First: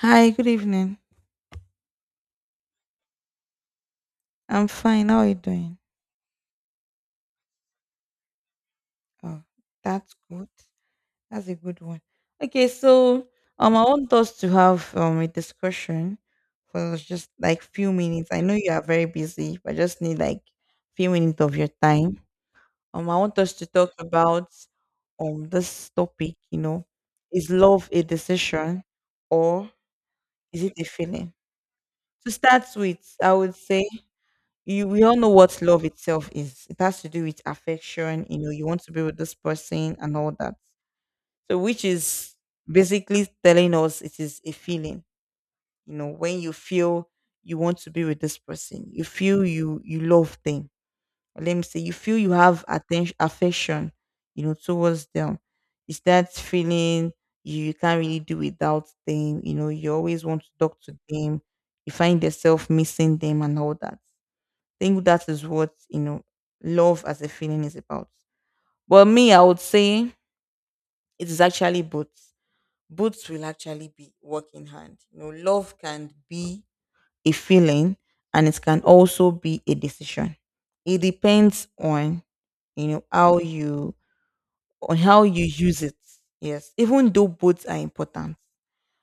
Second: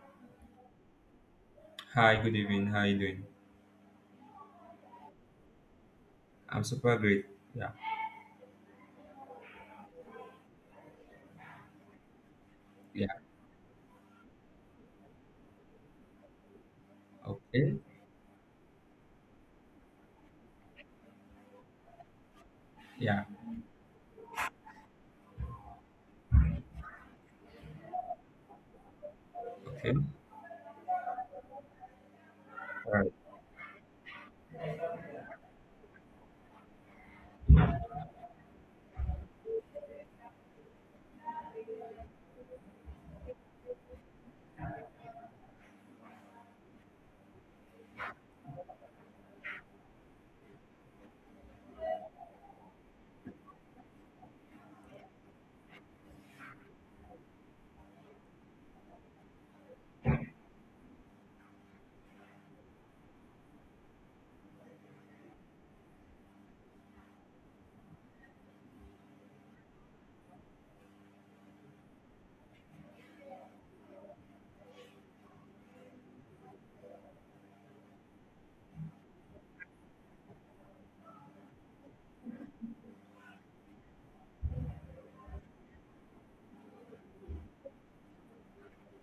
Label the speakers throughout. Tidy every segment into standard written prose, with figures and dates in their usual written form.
Speaker 1: Hi, good evening.
Speaker 2: Hi, good evening. How are you doing?
Speaker 1: I'm fine. How are you doing?
Speaker 2: I'm super great. Yeah,
Speaker 1: Oh, that's good. That's a good one. Okay,
Speaker 2: yeah,
Speaker 1: so I want us to have a discussion for just like
Speaker 2: okay,
Speaker 1: few minutes. I know you are very busy, but I just need like few minutes of your time. I
Speaker 2: yeah,
Speaker 1: want us to talk about this topic. Is love a decision or
Speaker 2: okay.
Speaker 1: is it a feeling? To start
Speaker 2: All right.
Speaker 1: with, I would say you we all know what love itself is. It has to do with affection, you want to be with this person and all that. So which is basically telling us it is a feeling. When you feel you want to be with this person, you feel you love them. Or let me say you feel you have attention affection, towards them. It's that feeling you can't really do without them, you always want to talk to them, you find yourself missing them and all that. Think that is what, love as a feeling is about. But me, I would say it is actually both. Both will actually be work in hand. Love can be a feeling and it can also be a decision. It depends on you know how you on how you use it. Yes, even though both are important,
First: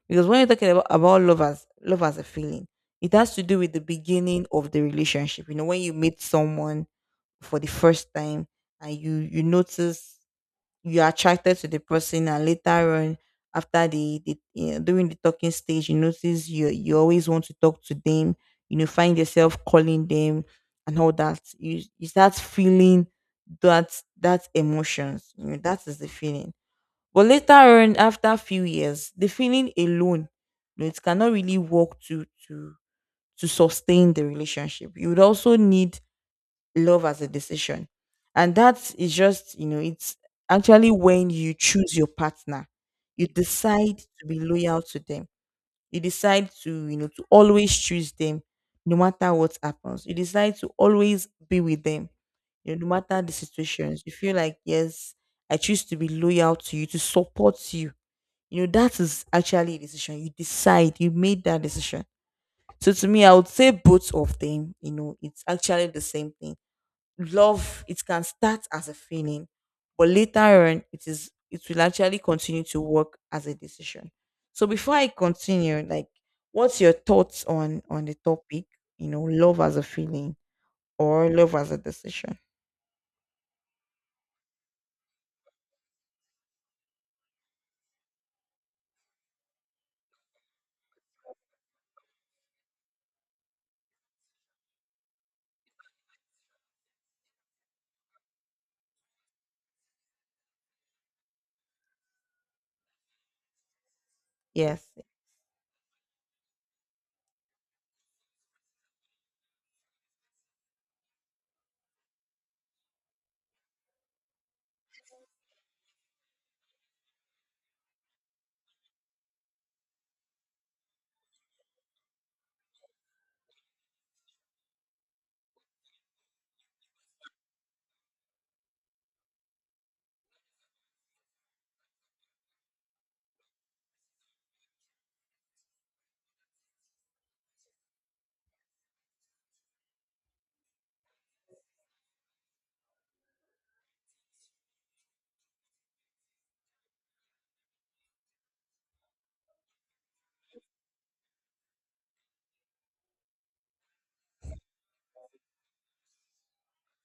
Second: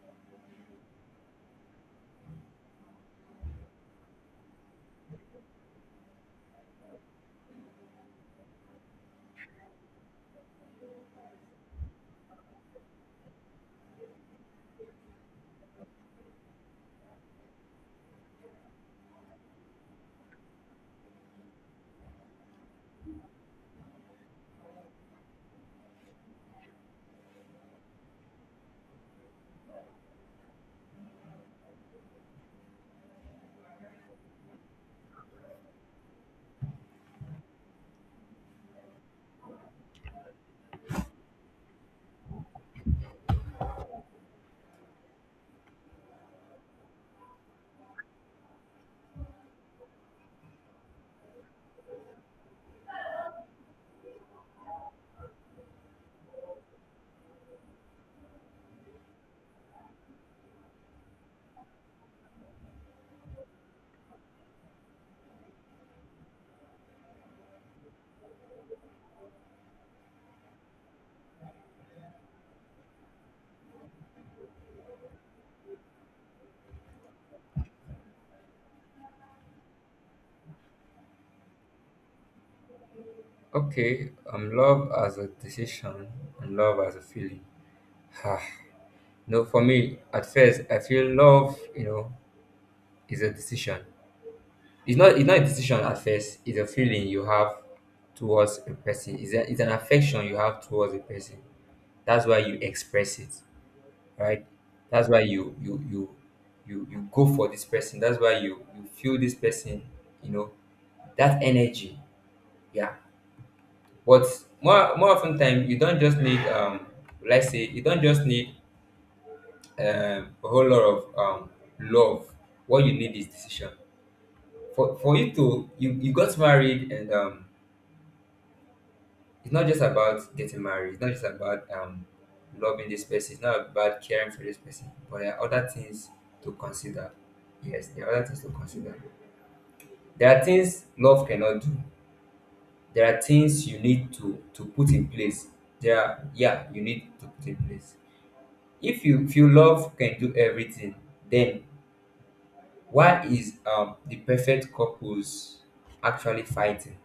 Speaker 1: because when you're talking about love as a feeling, it has to do with the beginning of the relationship. When you meet someone for the first time and you notice you're attracted to the person, and later on after the during the talking stage you notice you always want to talk to them, find yourself calling them and all that. You start feeling that emotions, that is the feeling. But later on, after a few years, the feeling alone it cannot really work to sustain the relationship. You would also need love as a decision. And that is just, it's actually when you choose your partner, you decide to be loyal to them. You decide to always choose them, no matter what happens. You decide to always be with them. No matter the situations. You feel like, yes, I choose to be loyal to you, to support you, that is actually a decision. You decide, you made that decision. So to me, I would say both of them, it's actually the same thing. Love, it can start as a feeling, but later on it will actually continue to work as a decision. So before I continue, like what's your thoughts on the topic, love as a feeling or love as a decision?
Speaker 2: Okay, love as a decision and love as a feeling. Ah, no, for me, at first, I feel love is a decision. It's not a decision at first. It's a feeling you have towards a person. It's an affection you have towards a person. That's why you express it. Right?
Speaker 1: Yes.
Speaker 2: That's why you go for this person. That's why you feel this person, you know, that energy. Yeah. But more often time you don't just need let's say you don't just need a whole lot of love. What you need is decision. For you to you got married and it's not just about getting married. It's not just about loving this person. It's not about caring for this person. But there are other things to consider. Yes, there are other things to consider. There are things love cannot do. There are things you need to put in place. There are yeah, you need to put in place. If you feel love can do everything, then why is the perfect couples actually fighting?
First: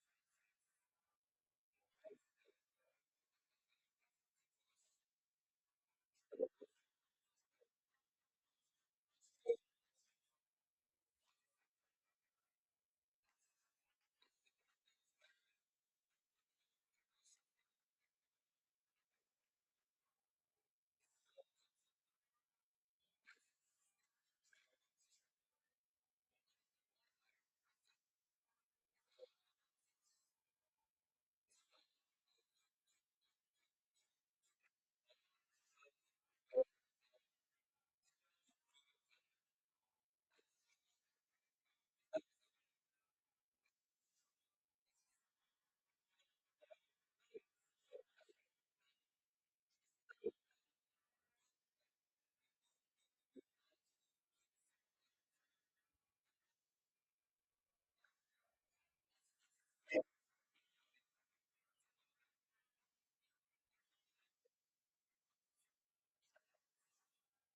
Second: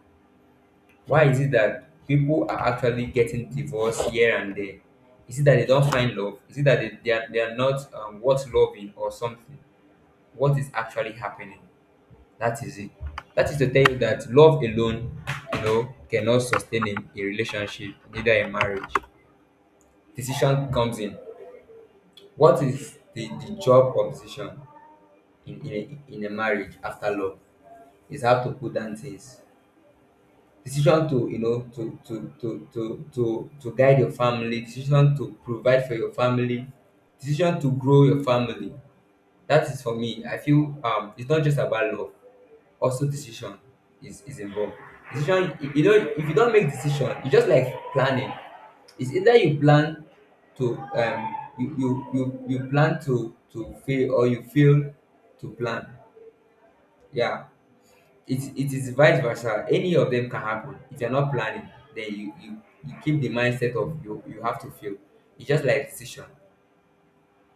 Speaker 2: Why is it that people are actually getting divorced here and there? Is it that they don't find love? Is it that they are not worth loving or something? What is actually happening? That is it. That is to tell you that love alone, you know, cannot sustain a relationship, neither a marriage. Decision comes in. What is the job of decision in a marriage after love? Is how to put down things, decision to you know to guide your family, decision to provide for your family, decision to grow your family. That is, for me, I feel it's not just about love, also decision is involved. Decision, you know, if you don't make decision, it's just like planning. It's either you plan to you plan to fail, or you fail to plan. Yeah, it is vice versa. Any of them can happen. If you're not planning, then you keep the mindset of you have to fail. It's just like decision.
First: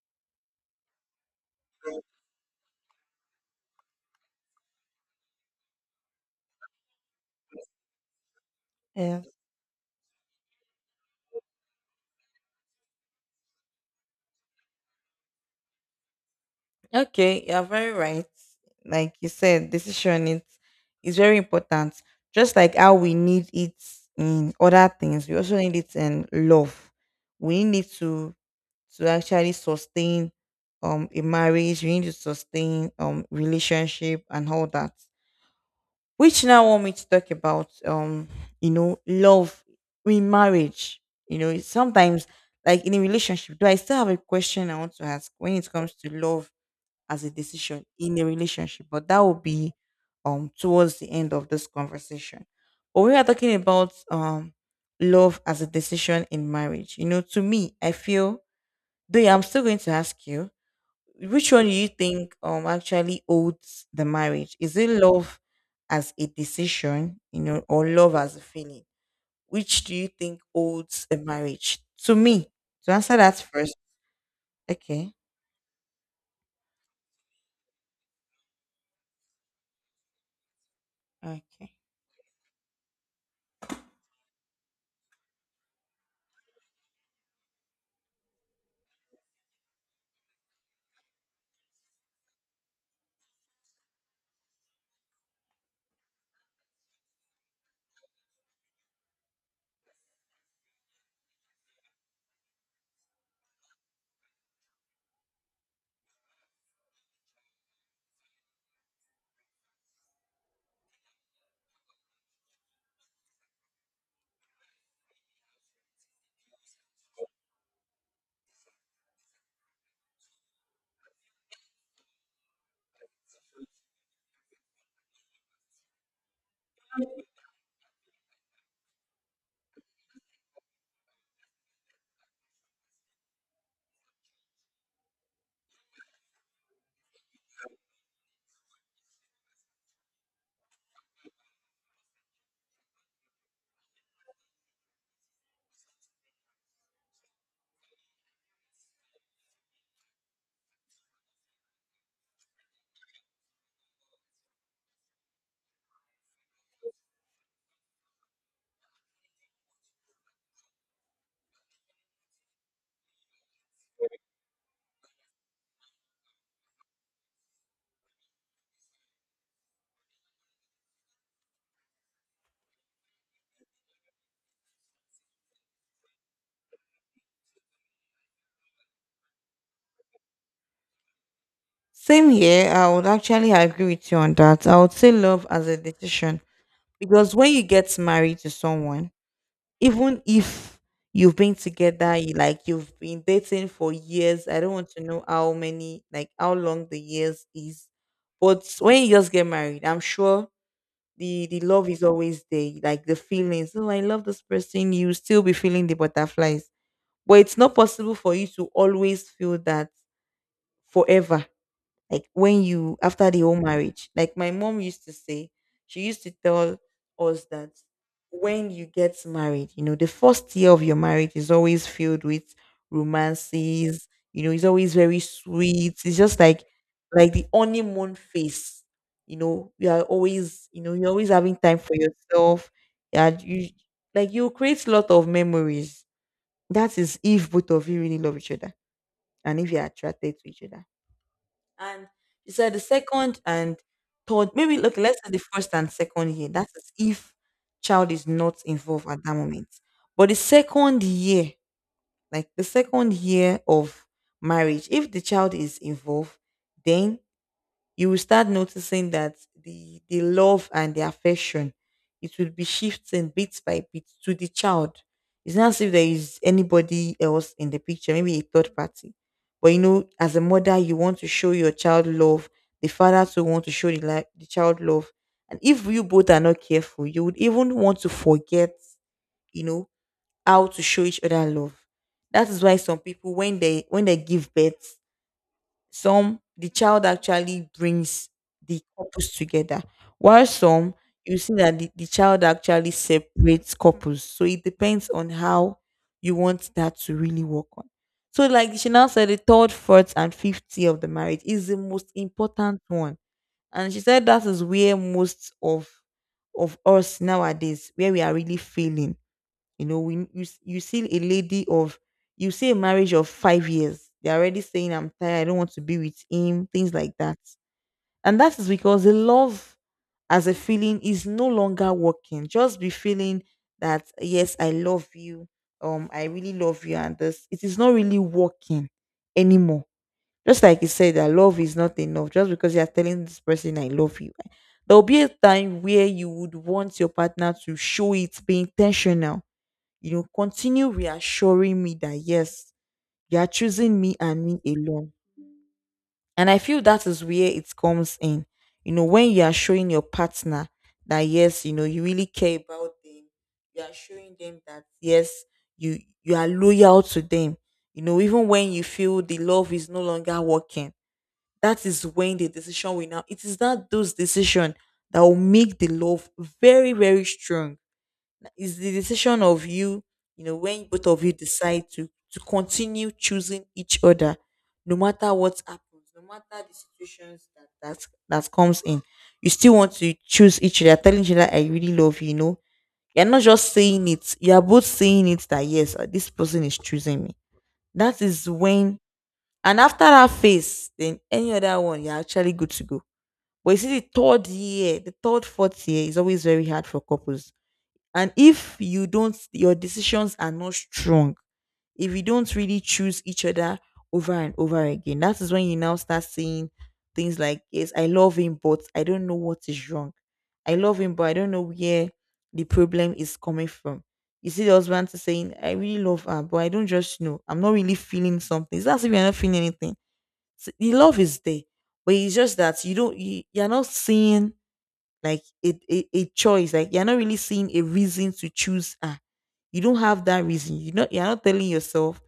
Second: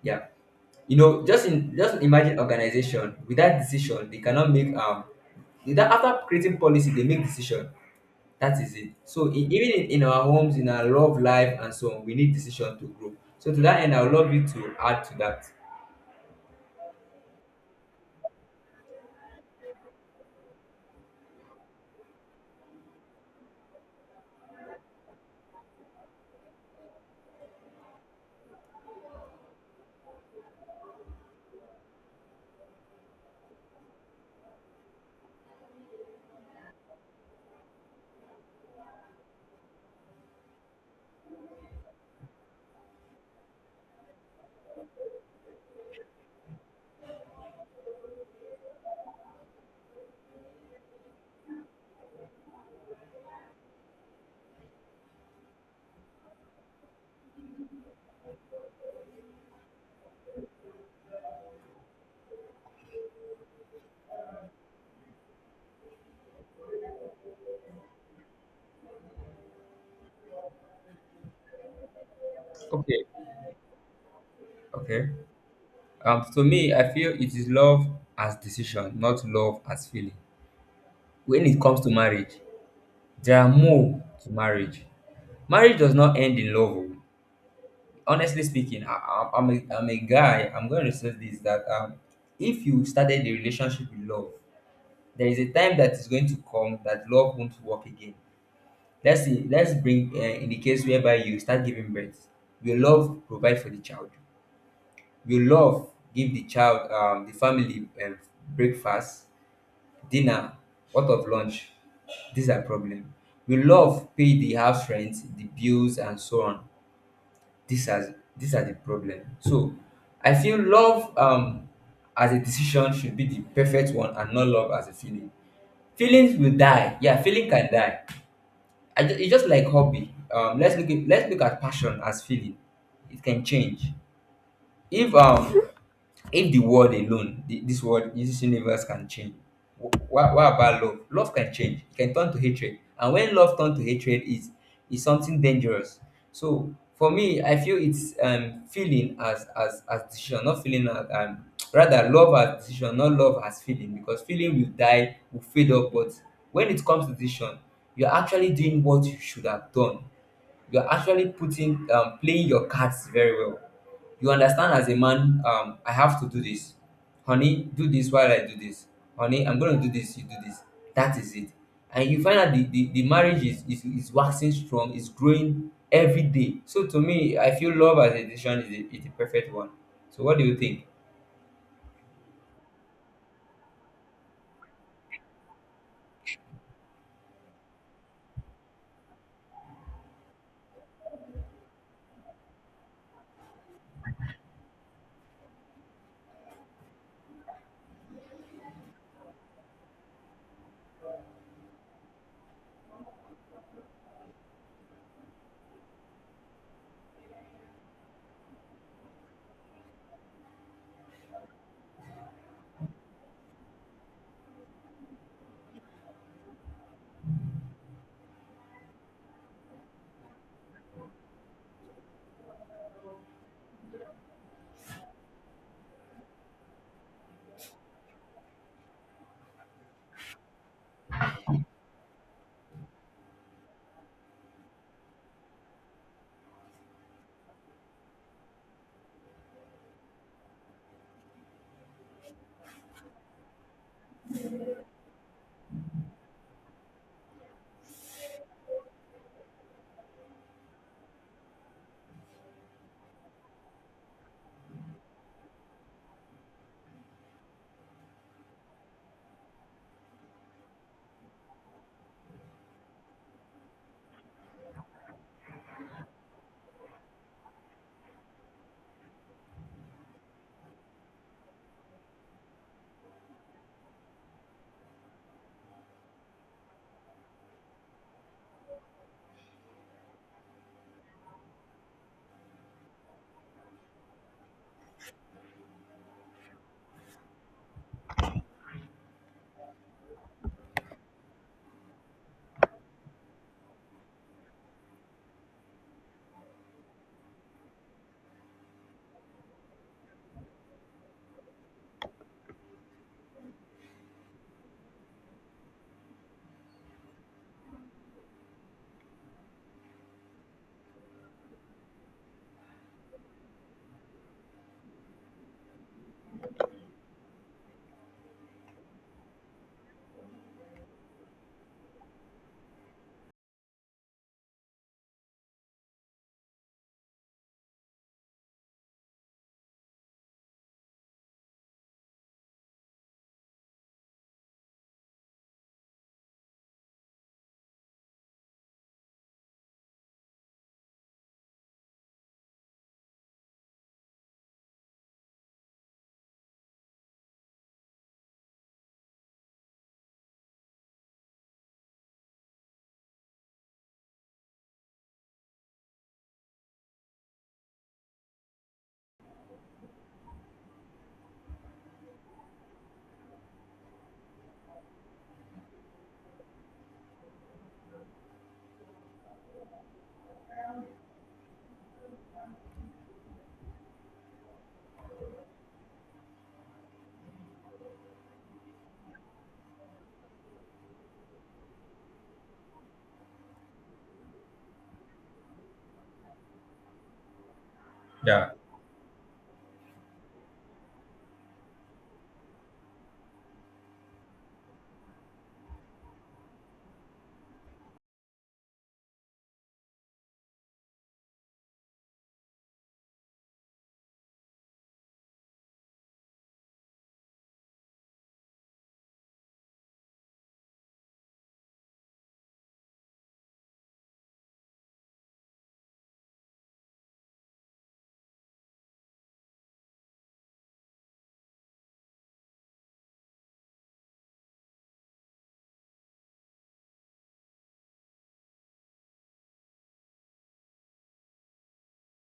Speaker 2: Yeah. You know, just in just imagine organization without decision, they cannot make without after creating policy, they make decision. That is it.
Speaker 1: Yeah.
Speaker 2: So even in our homes, in our love life and so on, we need decision to grow. So to that end, I would love you to add to that.
Speaker 1: Okay, you're very right. Like you said, decision, it is very important. Just like how we need it in other things, we also need it in love. We need to actually sustain a marriage, we need to sustain relationship and all that. Which now want me to talk about love in marriage. It's sometimes like in a relationship, do I still have a question I want to ask when it comes to love as a decision in a relationship. But that will be towards the end of this conversation. But we are talking about love as a decision in marriage. To me, I feel, though I'm still going to ask you, which one do you think actually holds the marriage? Is it love as a decision, or love as a feeling? Which do you think holds a marriage? To me, to
Speaker 2: Okay.
Speaker 1: answer that first,
Speaker 2: Okay.
Speaker 1: okay.
Speaker 2: To me, I feel it is love as decision, not love as feeling. When it
Speaker 1: Okay.
Speaker 2: comes to marriage, there are more to marriage. Marriage does not end in love. Oh, honestly speaking, I'm a guy. I'm going to say this that if you started the relationship with love, there is a time that is going to come that love won't work again. Let's see, let's bring in the case whereby you start giving birth. Will love provide for the child? Will love give the child the family breakfast? Dinner? What of lunch? These are problem. We love pay the house rent, the bills and so on. These are the problem. So I feel love as a decision should be the perfect one and not love as a feeling. Feelings will die. Yeah, feeling can die. It's just like hobby. Let's look at passion as feeling. It can change. If um if the world alone this world this universe can change, what about love? Love can change. It can turn to hatred, and when love turns to hatred, is something dangerous. So for me, I feel it's feeling as decision, not feeling as rather love as decision not love as feeling, because feeling will die, will fade up. But when it comes to decision, you're actually doing what you should have done. You're actually putting playing your cards very well. You understand, as a man, I have to do this. Honey, do this while I do this. Honey, I'm gonna do this, you do this. That is it. And you find out the marriage is, is waxing strong, is growing every day. So to me, I feel love as a decision is is the perfect one. So what do you think?
Speaker 1: Same here. I would actually agree with you on that. I would say love as a decision, because when you get married to someone, even if you've been together, you like you've been dating for years. I don't want to know how many, like how long the years is, but when you just get married, I'm sure the love is always there, like the feelings. Oh, I love this person. You still be feeling the butterflies, but it's not possible for you to always feel that forever, like when you after the whole marriage. Like my mom used to say, she used to tell us that when you get married, the first year of your marriage is always filled with romances. You know, it's always very sweet. It's just like the honeymoon phase. You are always, you're always having time for yourself. And you create a lot of memories. That is if both of you really love each other and if you're attracted to each other. And she said the second and third, maybe look, let's say the first and second year. That is if child is not involved at that moment. But the second year, like the second year of marriage, if the child is involved, then you will start noticing that the love and the affection, it will be shifting bit by bit to the child. It's not as if there is anybody else in the picture, maybe a third party. But as a mother, you want to show your child love. The father too want to show the child love. And if you both are not careful, you would even want to forget, you know, how to show each other love. That is why some people, when they give birth, some the child actually brings the couples together, while some you see that the child actually separates couples. So it depends on how you want that to really work on. So, like she now said, the third, fourth, and fifth year of the marriage is the most important one. And she said that is where most of us nowadays, where we are really failing. You see a lady of you see a marriage of 5 years. They're already saying, I'm tired, I don't want to be with him, things like that. And that is because the love as a feeling is no longer working. Just be feeling that yes, I love you. I really love you, and this it is not really working anymore. Just like you said, that love is not enough. Just because you are telling this person I love you, there will be a time where you would want your partner to show it, be intentional, continue reassuring me that yes, you are choosing me and me alone. And I feel that is where it comes in. When you are showing your partner that yes, you really care about them, you are showing them that yes, you are loyal to them. Even when you feel the love is no longer working, that is when the decision will now. It is not those decision that will make the love very, very strong. It's the decision of you, when both of you decide to continue choosing each other, no matter what happens, no matter the situations that comes in. You still want to choose each other, telling each other, "I really love you." You're not just saying it; you are both saying it that yes, this person is choosing me. That is
Speaker 2: Yeah.
Speaker 1: when, and after that phase, then any other one, you're actually good to go. But you see, the third year, the third, fourth year is always very hard for couples, and if you don't, your decisions are not strong, if you don't really choose each other over and over again, that is when you now start saying things like, yes, I love him, but I don't know what is wrong. I love him, but I don't know where the problem is coming from. You see the husband saying, I really love her, but I don't just know. I'm not really feeling something. It's as if you're not feeling anything. The love is there, but it's just that you don't, you, you're not seeing like a choice, like you're not really seeing a reason to choose. You don't have that reason, you're not telling yourself.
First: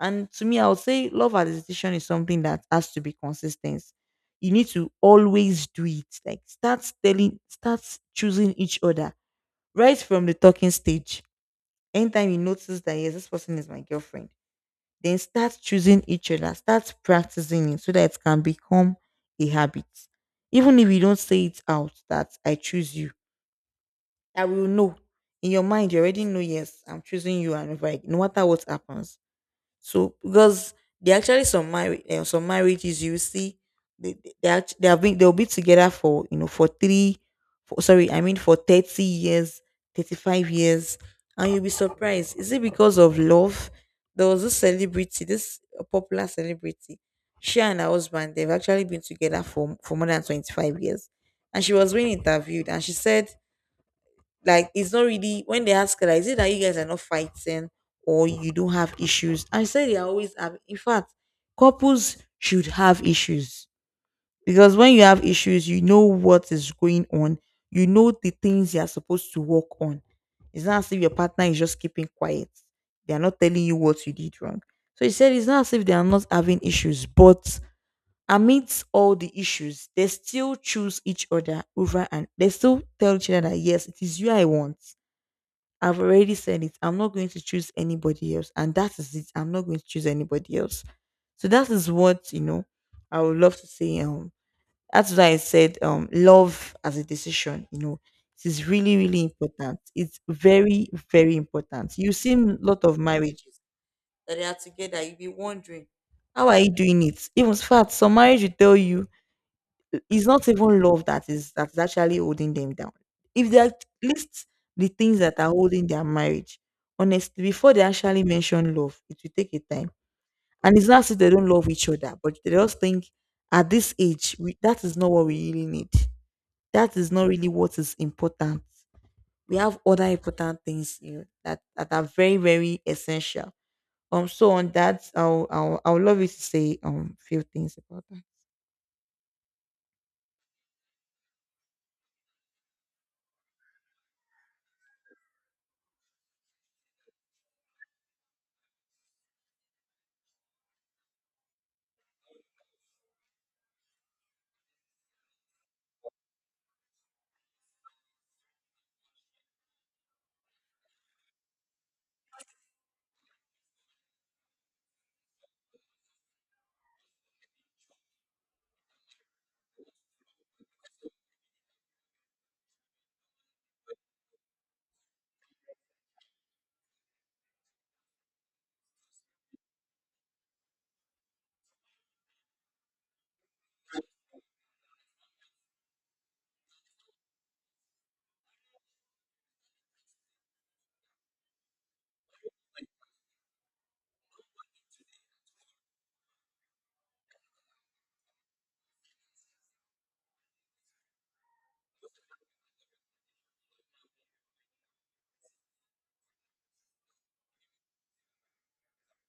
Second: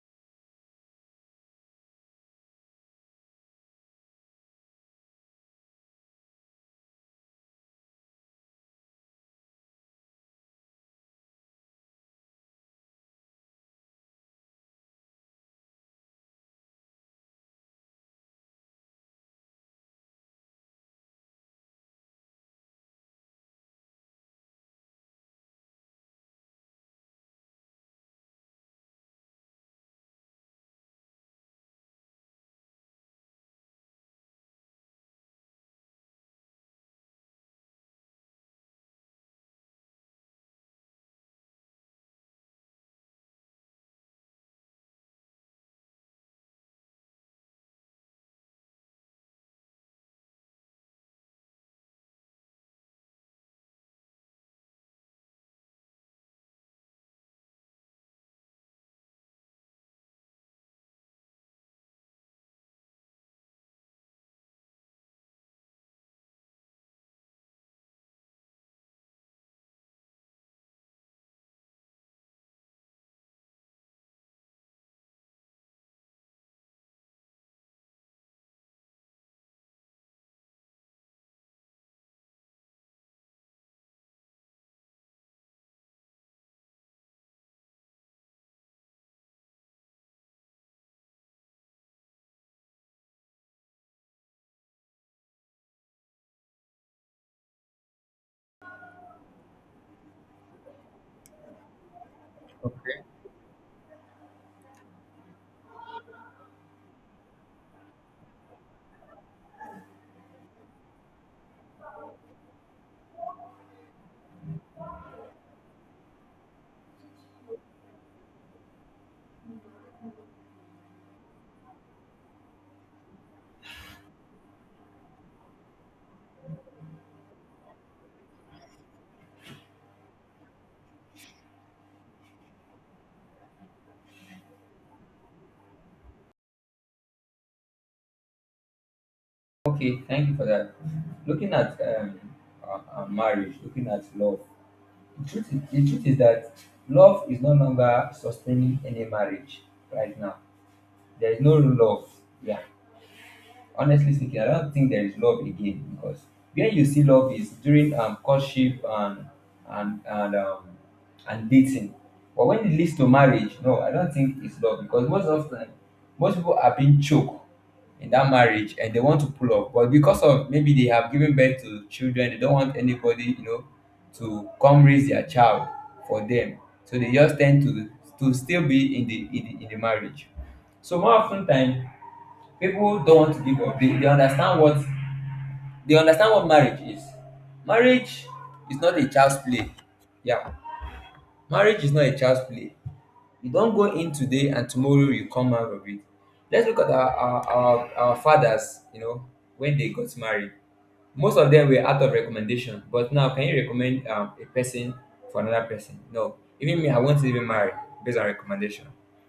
Speaker 1: And to me, I would say love as a decision is something that has to be consistent. You need to always do it, like start choosing each other right from the talking stage. Anytime you notice that yes, this person is my girlfriend, then start choosing each other, start practicing it so that it can become a habit. Even if you don't say it out that I choose you, I will know. In your mind, you already know, yes, I'm choosing you, and if I, no matter what happens. So, because there are actually some marriages you will see, they, act- they have been they'll be together for you know for three, for, sorry, I mean for 30 years, 35 years, and you'll be surprised. Is it because of love? There was this popular celebrity. She and her husband, they've actually been together for more than 25 years, and she was being interviewed, and she said, like, it's not really, when they ask her, like, is it that you guys are not fighting or you don't have issues? I said they always have. In fact, couples should have issues. Because when you have issues, you know what is going on. You know the things you are supposed to work on. It's not as if your partner is just keeping quiet. They are not telling you what you did wrong. So he said it's not as if they are not having issues, but amidst all the issues, they still choose each other over, and they still tell each other that, yes, it is you I want. I've already said it. I'm not going to choose anybody else. And that is it. I'm not going to choose anybody else. So that is what, I would love to say. That's why I said love as a decision, it is really, really important. It's very, very important. You see a lot of marriages that they are together, you'll be wondering, how are you doing it? Even, in fact, some marriage will tell you it's not even love that is actually holding them down. If they at least The things that are holding their marriage, honestly, before they actually mention love, it will take a time. And it's not as if they don't love each other, but they just think at this age, that is not what we really need. That is not really what is important. We have other important things, that are very, very essential. So on that, I'll love you to say few things about that.
Speaker 2: Okay, thank you for that. Looking at marriage, looking at love, the truth is that love is no longer sustaining any marriage right now. There is no rule of yeah honestly speaking, I don't think there is love again, because where you see love is during courtship and and and um and dating. But when it leads to marriage, no, I don't think it's love, because most often most people are being choked in that marriage and they want to pull up. But because of maybe they have given birth to children, they don't want anybody, you know, to come raise their child for them. So they just tend to still be in the in the marriage. So more often time people don't want to give up. They understand what marriage is. Marriage is not a child's play. Yeah, marriage is not a child's play. You don't go in today and tomorrow you come out of it. Let's look at our fathers, you know, when they got married, most of them were out of recommendation. But now, can you recommend a person for another person? No, even me, I won't even marry based on recommendation,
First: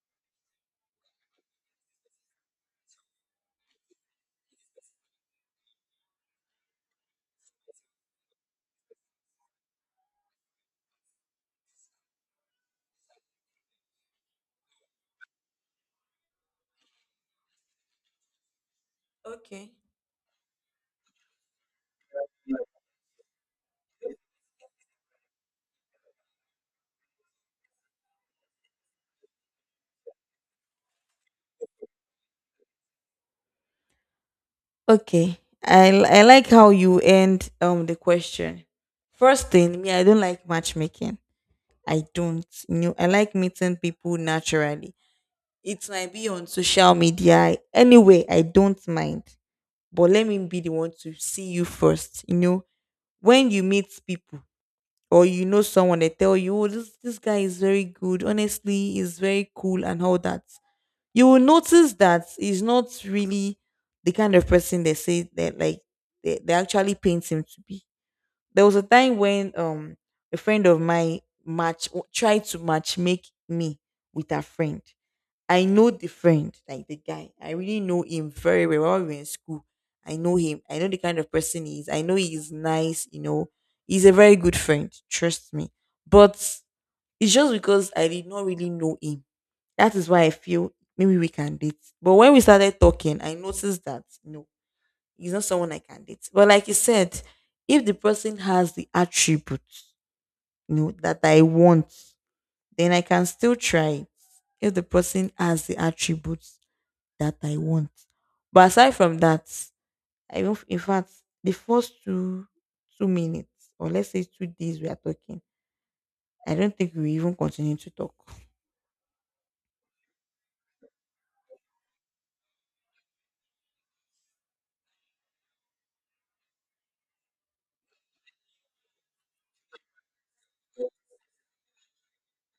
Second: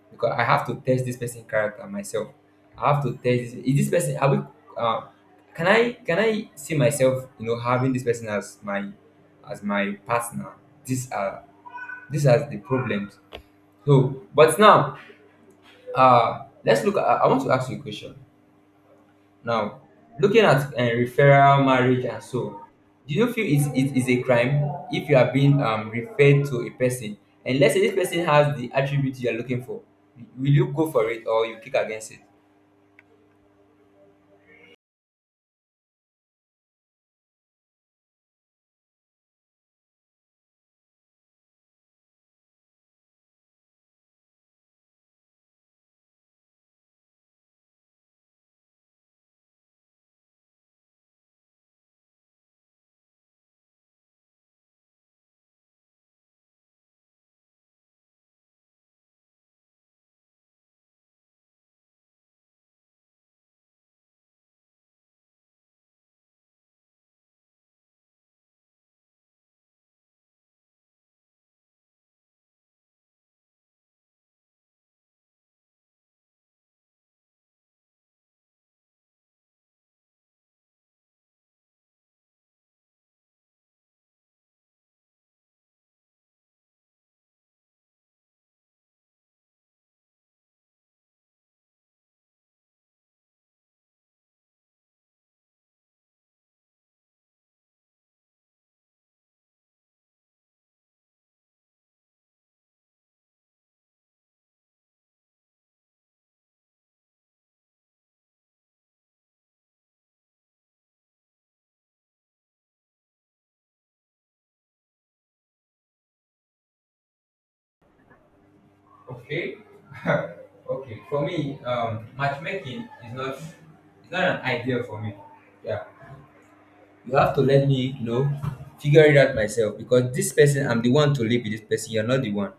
Speaker 2: because I have to test this person's character myself. I have to test this. Is this person? Are we? Uh, can I see myself, you know, having this person as my partner? These are these are the problems. So, but now, let's look. At, I want to ask you a question.
Speaker 1: Okay.
Speaker 2: Now, looking at referral marriage and so, do you feel it, it is a crime if you are being referred to a person and let's say this person has the attribute you are looking for? Will you go for it, or you kick against it?
Speaker 1: Okay. I like how you end the question. First thing, me, I don't like matchmaking. I don't. I like meeting people naturally. It might be on social media. Anyway, I don't mind. But let me be the one to see you first. When you meet people or you know someone, they tell you, oh, this guy is very good. Honestly, he's very cool and all that. You will notice that he's not really the kind of person they say that, like, they actually paint him to be. There was a time when a friend of mine match tried to match make me with a friend. I know the friend, like the guy. I really know him very well. When we were in school, I know him. I know the kind of person he is. I know he is nice. He's a very good friend. Trust me. But it's just because I did not really know him, that is why I feel maybe we can date. But when we started talking, I noticed that no, he's not someone I can date. But like you said, if the person has the attributes, that I want, then I can still try it. If the person has the attributes that I want. But aside from that, I don't in fact the first two minutes, or let's say 2 days, we are talking, I don't think we even continue to talk.
Speaker 2: Okay. Okay. For me, matchmaking is not, it's not an idea for me. Yeah. You have to let me, you know, figure it out myself, because this person, I'm the one to live with this person. You're not the one.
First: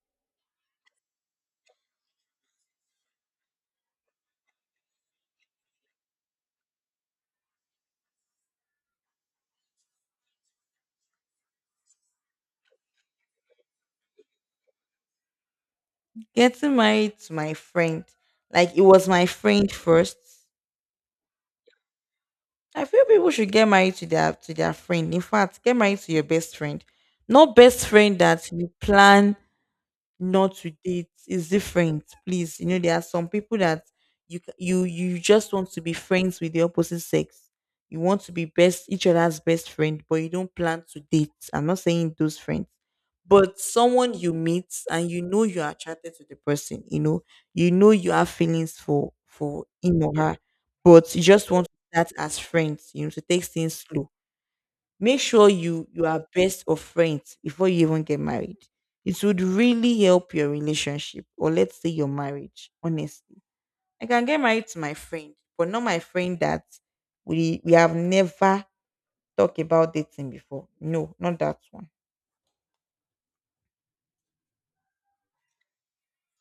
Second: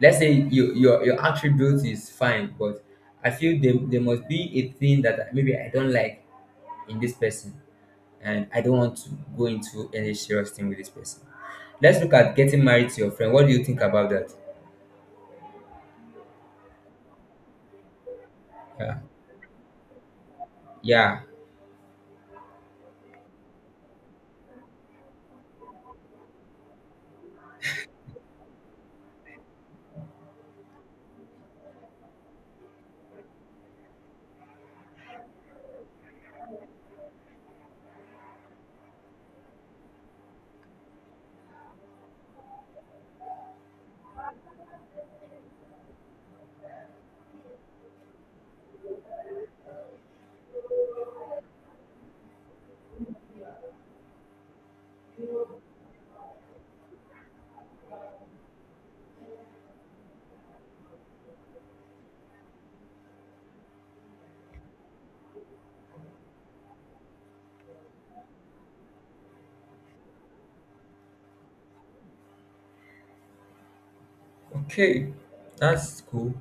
Speaker 2: Let's say your attribute is fine, but I feel there must be a thing that maybe I don't like in this person, and I don't want to go into any serious thing with this person. Let's look at getting married to your friend. What do you think about that?
Speaker 1: Getting married to my friend, like it
Speaker 2: Yeah,
Speaker 1: was my friend first.
Speaker 2: yeah,
Speaker 1: I feel people should get married to their friend. In fact, get married to your best friend. Not best friend that you plan not to date is different, please. You know, there are some people that you c- you just want to be friends with the opposite sex. You want to be best each other's best friend, but you don't plan to date. I'm not saying those friends. But someone you meet, and you know you are attracted to the person, you know you have feelings for him or her, but you just want to start as friends, to take things slow. Make sure you are best of friends before you even get married. It would really help your relationship, or let's say your marriage, honestly. I can get married to my friend, but not my friend that we have never talked about dating before. No, not that one.
Speaker 2: okay, that's cool.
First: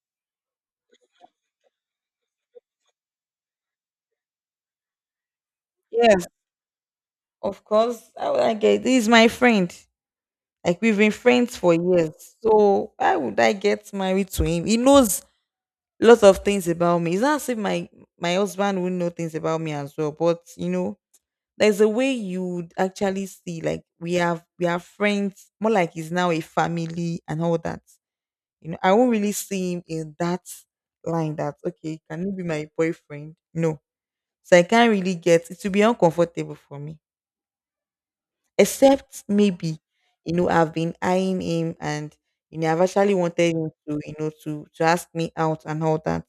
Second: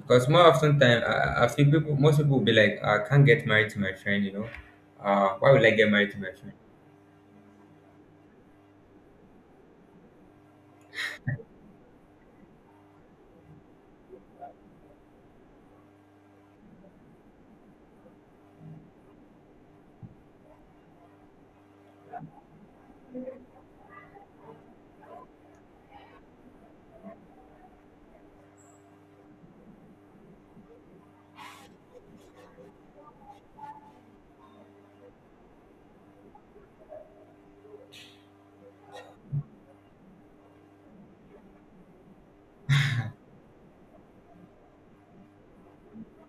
Speaker 2: Because more often time, I feel most people will be like, "Ah, I can't get married to my friend. You know, why would I get married to
Speaker 1: Yes,
Speaker 2: my friend?"
Speaker 1: of course. How would I get This is my friend. Like we've been friends for years. So why would I get married to him? He knows lots of things about me. It's not as if my husband would know things about me as well. But there's a way you would actually see, like, we have friends more like he's now a family and all that. I won't really see him in that line that, okay, can you be my boyfriend? No. So I can't really get it will be uncomfortable for me, except maybe, I've been eyeing him, and I've actually wanted him to to ask me out and all that,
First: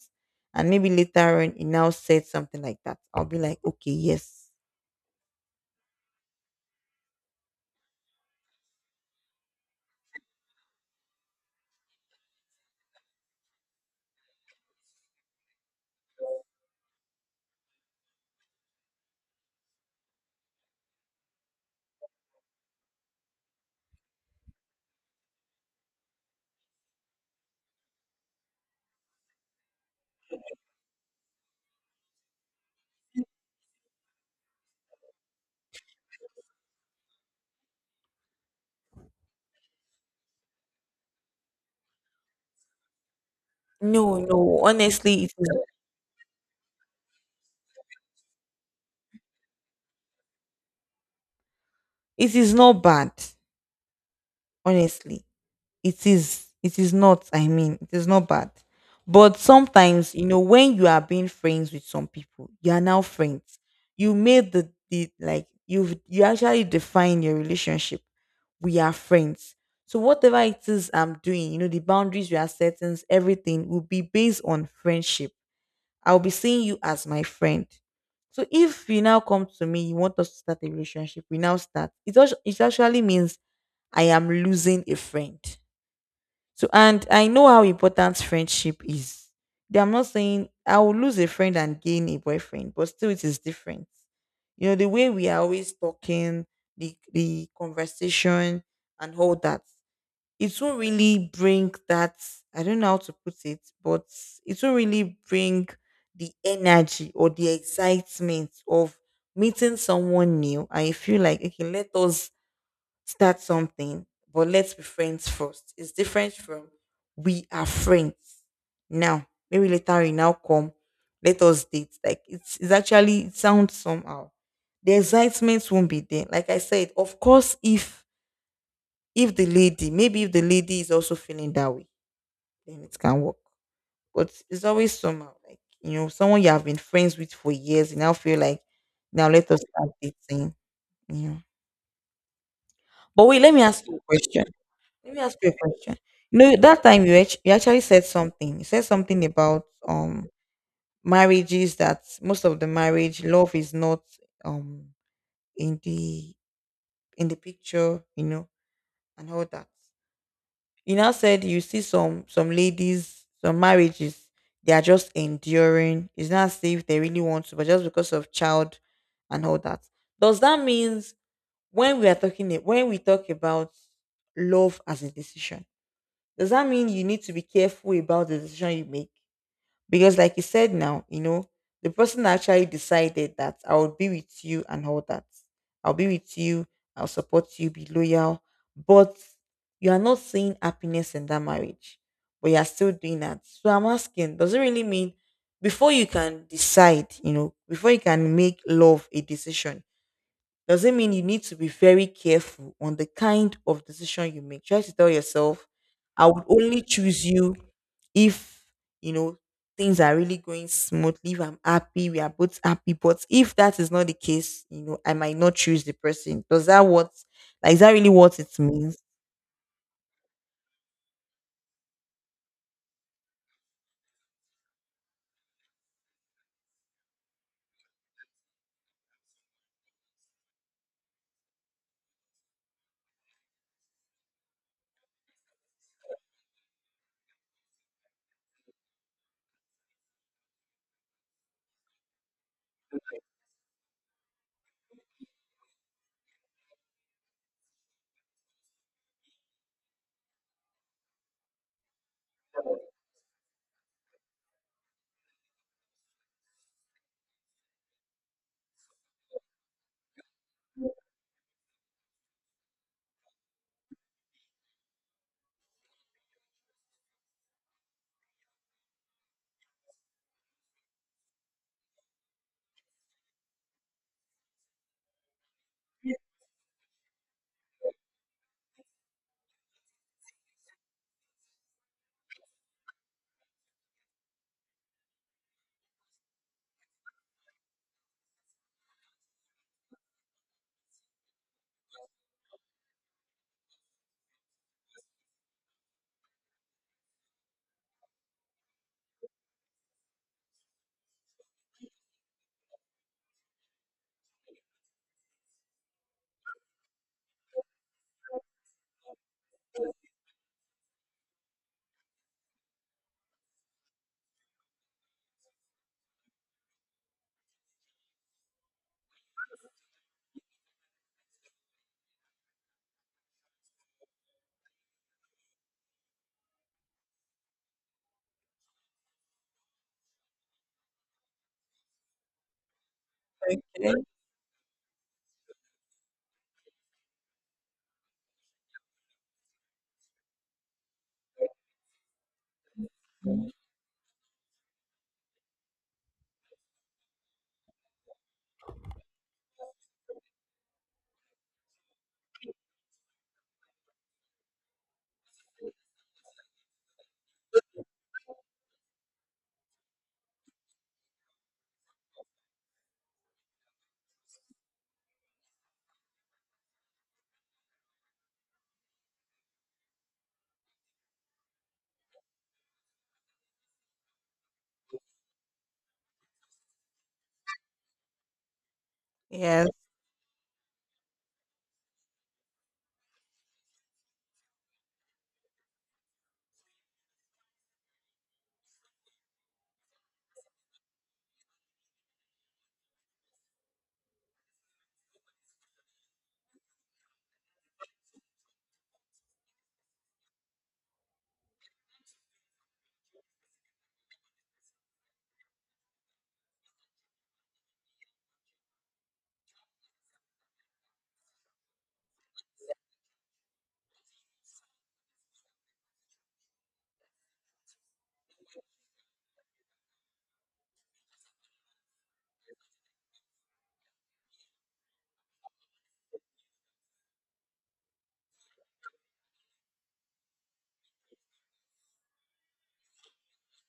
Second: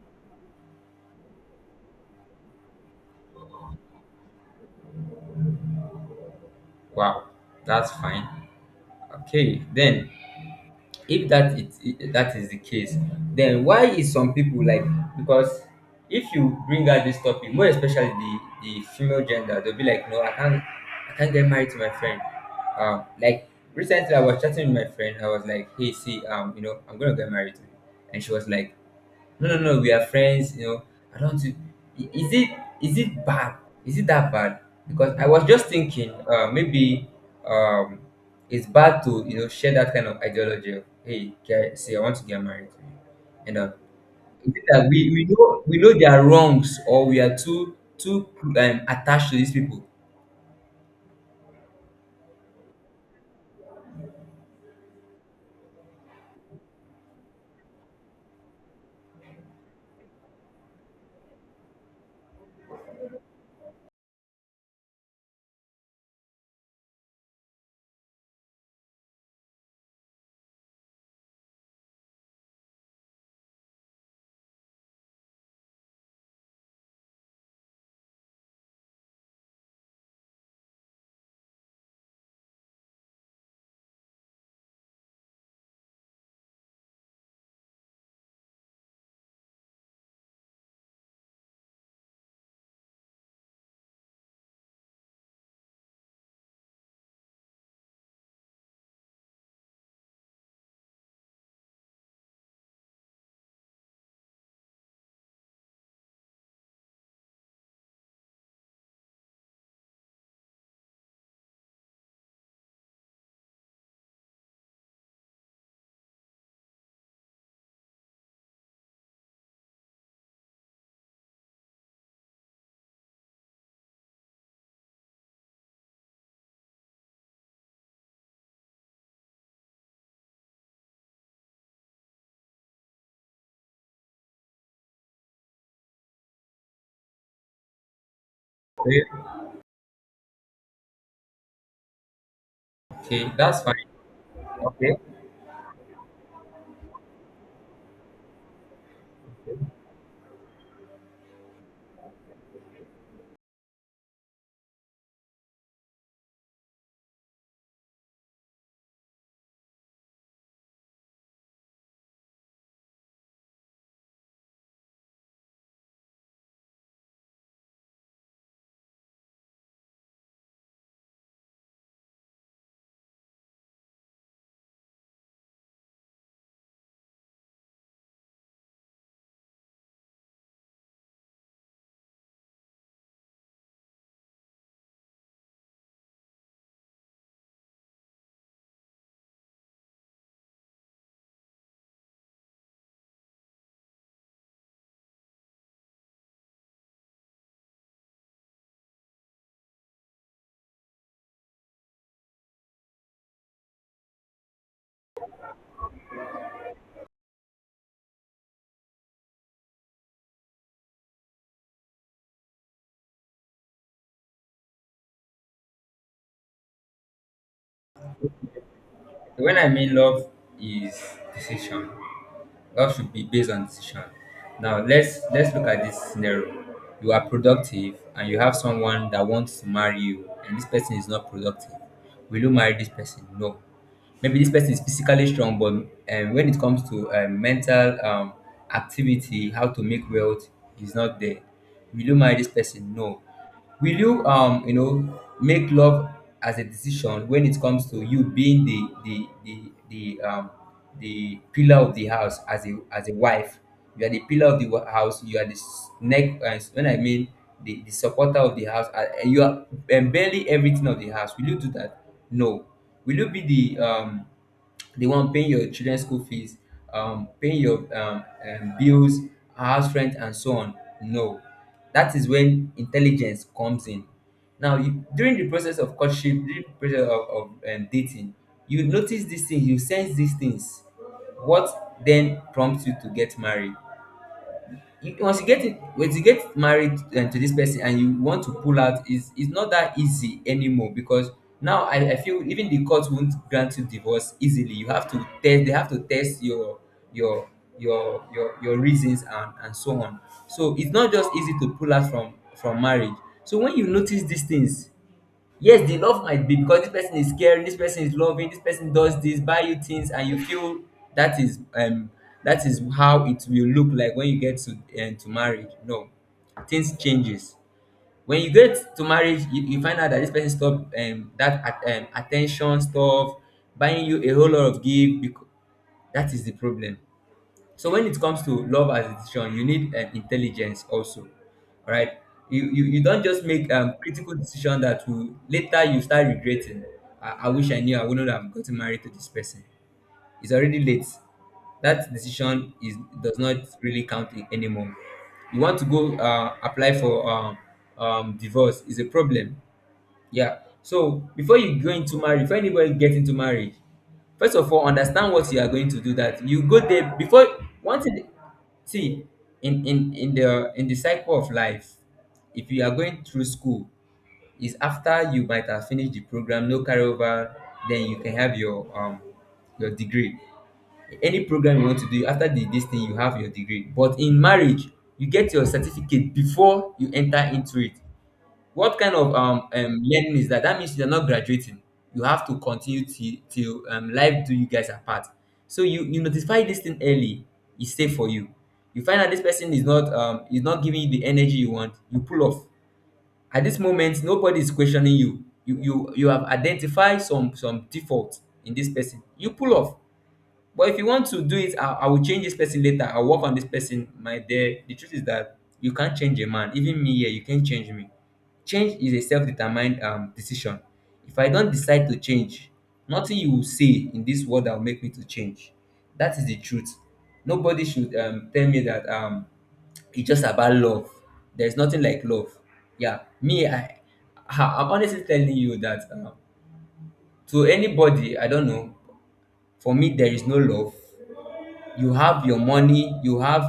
Speaker 1: and maybe later on he now said something like that, I'll be like, okay, yes.
Speaker 2: Wow, that's fine. Okay, then if that is the case, then why is some people like, because if you bring out this topic, more especially the female gender, they'll be like, no, I can't get married to my friend. Like recently I was chatting with my friend, I was like, hey, see um, you know, I'm gonna get married to you. And she was like, no, no, no. We are friends. You know, I don't. Is it bad? Is it that bad? Because I was just thinking, maybe um, it's bad to you know share that kind of ideology. Of, hey, guy, say I want to get married to you. You know,
Speaker 1: no
Speaker 2: is
Speaker 1: no
Speaker 2: it that
Speaker 1: honestly
Speaker 2: we
Speaker 1: it is
Speaker 2: know their wrongs, or we are too attached to these people?
Speaker 1: It is not bad, honestly. It is not, I mean, it is not bad. But sometimes, when you are being friends with some people, you are now friends. You made the like you actually define your relationship. We are friends. So whatever it is I'm doing, the boundaries we are setting, everything will be based on friendship. I'll be seeing you as my friend. So if you now come to me, you want us to start a relationship, we now start. It, also, it actually means I am losing a friend. So, and I know how important friendship is. I'm not saying I will lose a friend and gain a boyfriend, but still it is different. The way we are always talking, the conversation, and all that, it won't really bring that. I don't know how to put it, but it won't really bring the energy or the excitement of meeting someone new. I feel like, okay, let us start something, but let's be friends first. It's different from, we are friends now, maybe later we now come, let us date. Like, it's actually, it sounds somehow. The excitement won't be there. Like I said, of course, if the lady, maybe if the lady, is also feeling that way, then it can work. But it's always somehow like, someone you have been friends with for years, you now feel like,
Speaker 2: Okay,
Speaker 1: now let us start dating, you know. But
Speaker 2: okay,
Speaker 1: wait, let me
Speaker 2: that's
Speaker 1: ask
Speaker 2: fine.
Speaker 1: you a question.
Speaker 2: Okay,
Speaker 1: Let me ask you a question. You know, that time you, you actually said something. You said something about marriages, that most of the marriage love is not, um in the picture, and all that. You now said you see some ladies, some marriages, they are just enduring. It's not as if they really want to, but just because of child and all that. Does that means, when we are talking it when we talk about love as a decision, does that mean you need to be careful about the decision you make? Because like you said now, the person actually decided that I would be with you and all that. I'll be with you, I'll support you, be loyal. But you are not seeing happiness in that marriage. But you are still doing that. So I'm asking, does it really mean, before you can decide, before you can make love a decision, does it mean you need to be very careful on the kind of decision you make? Try to tell yourself, I would only choose you if you know things are really going smoothly, if I'm happy, we are both happy. But if that is not the case, I might not choose the person. Does that what, like, is that really what it means?
Speaker 2: so when I mean love is decision. Love should be based on decision. Now let's look at this scenario. You are productive and you have someone that wants to marry you, and this person is not productive. Will you marry this person? No. Maybe this person is physically strong, but when it comes to mental activity, how to make wealth, he's not there. Will you marry this person? No. Will you you know make love as a decision when it comes to you being the the pillar of the house, as a wife? You are the pillar of the house, you are the neck, when I mean the supporter of the house, and you are barely everything of the house. Will you do that? No. Will you be the one paying your children school fees, paying your bills, house rent and so on? No. That is when intelligence comes in. Now you, during the process of courtship, during the process of dating, you notice these things, you sense these things. What then prompts you to get married? Once you get it, once you get married to this person and you want to pull out, it's not that easy anymore, because now I feel even the court won't grant you divorce easily. You have to test, they have to test your, your your reasons, and so on. So it's not just easy to pull out from marriage. So when you notice these things. Yes, the love might be because this person is caring, this person is loving, this person does this, buy you things, and you feel that is um that is how it will look like when you get to marriage. No, things changes. When you get to marriage, you find out that this person stop attention stuff, buying you a whole lot of gift. Because that is the problem. So when it comes to love as a decision, you need intelligence also, right? You don't just
Speaker 1: Okay.
Speaker 2: make critical decision that will later you start regretting. I wish I knew, I wouldn't have gotten married to this person. It's already late. That decision is, does not really count anymore. You want to go apply for divorce is a problem. Yeah. So before you go into marriage, before anybody get into marriage, first of all, understand what you are going to do. That you go there before one thing. See, in the cycle of life, if you are going through school, is after you might have finished the program, no carryover, then you can have your degree. Any program you want to do after this thing, you have your degree. But in marriage, you get your certificate before you enter into it. What kind of
Speaker 1: Yes.
Speaker 2: learning is that? That means you're not graduating. You have to continue till life do you guys apart. So you notify this thing early. It's safe for you. You find out this person is not giving you the energy you want. You pull off. At this moment, nobody is questioning you. You have identified some default in this person. You pull off. But if you want to do it, I will change this person later. I'll work on this person. My dear, the truth is that you can't change a man. Even me here, you can't change me. Change is a self-determined decision. If I don't decide to change, nothing you will say in this world that will make me to change. That is the truth. Nobody should tell me that it's just about love. There's nothing like love. Yeah, me, I'm honestly telling you that to anybody, I don't know. For me, there is no love. You have your money, you have,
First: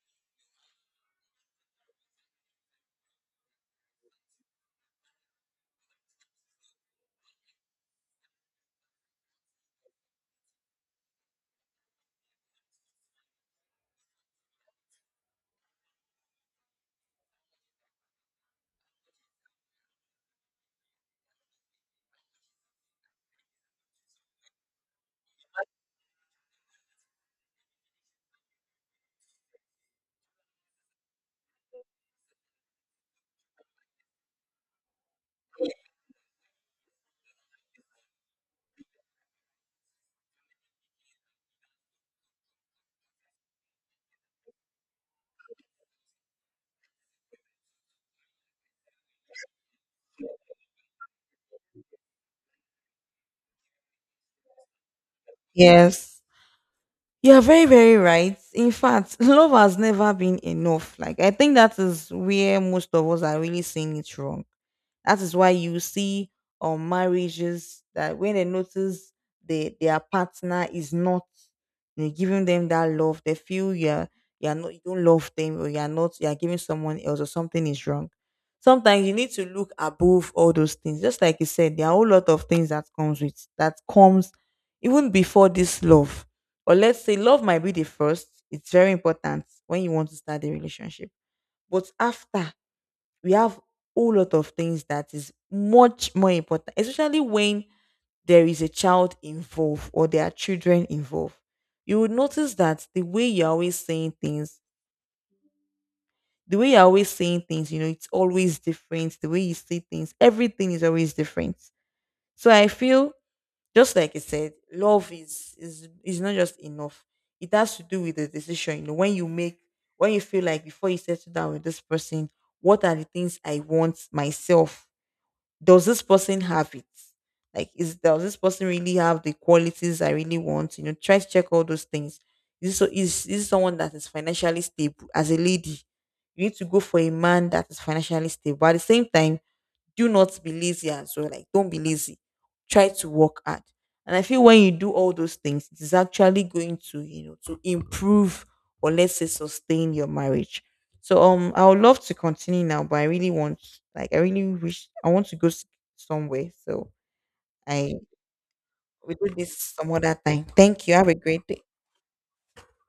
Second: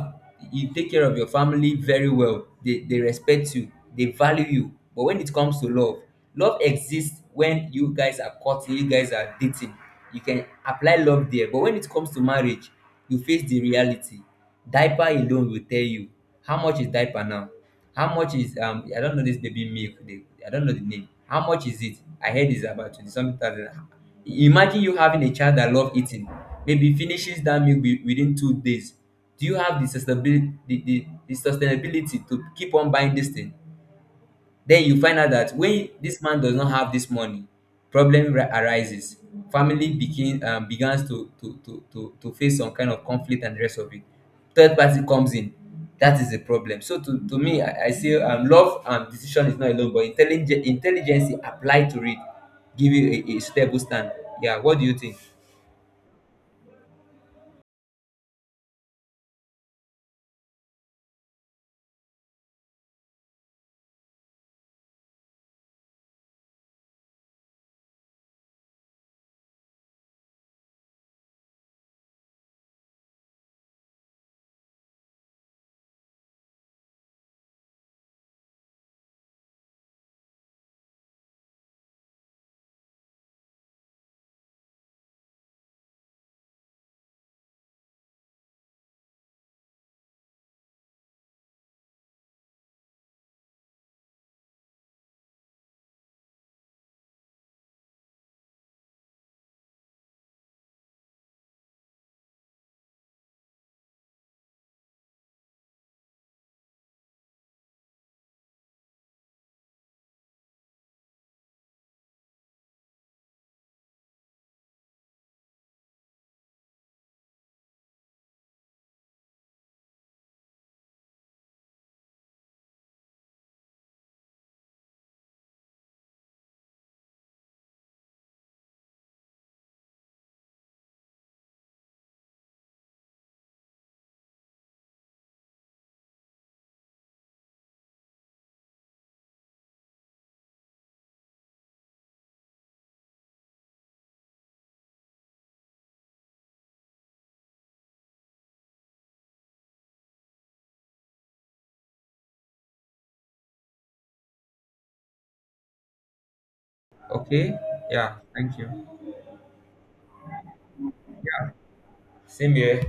Speaker 2: you take care of your family very well, they respect you, they value you. But when it comes to love, love exists when you guys are courting, you guys are dating. You can apply love there, but when it comes to marriage, you face the reality. Diaper alone will tell you how much is diaper now. How much is I don't know, this baby milk. I don't know the name. How much is it? I heard it's about twenty something thousand. Imagine you having a child that love eating, maybe finishes that milk within 2 days. Do you have the sustainability, the sustainability to keep on buying this thing? Then you find out that when this man does not have this money, problem arises, family begins to, to face some kind of conflict and the rest of it. Third party comes in. That is the problem. So to me, I say, love and decision is not alone, but intelligence, intelligence applied to it give you a stable stand. Yeah, what do you think?
Speaker 1: Yes. You're very, very right. In fact, love has never been enough. Like, I think that is where most of us are really seeing it wrong. That is why you see on marriages that when they notice their partner is not, giving them that love, they feel you're not, you don't love them, or you're not, you're giving someone else, or something is wrong. Sometimes you need to look above all those things. Just like you said, there are a whole lot of things that comes with, that comes even before this love, or let's say love might be the first. It's very important when you want to start a relationship. But after, we have a whole lot of things that is much more important, especially when there is a child involved, or there are children involved. You would notice that the way you're always saying things, it's always different. The way you see things, everything is always different. So I feel, just like I said, love is not just enough. It has to do with the decision. You know, when you feel like, before you settle down with this person, what are the things I want myself? Does this person have it? Like, is does this person really have the qualities I really want? You know, try to check all those things. Is someone that is financially stable? As a lady, you need to go for a man that is financially stable. But at the same time, do not be lazy as well. Like, don't be lazy. Try to work hard. And I feel when you do all those things, it is actually going to, to improve, or let's say sustain, your marriage. So I would love to continue now, but I really want, like, I really wish I want to go somewhere. So
Speaker 2: Okay.
Speaker 1: I
Speaker 2: Yeah, thank you.
Speaker 1: will do this some other time. Thank you. Have a great day.
Speaker 2: Same here.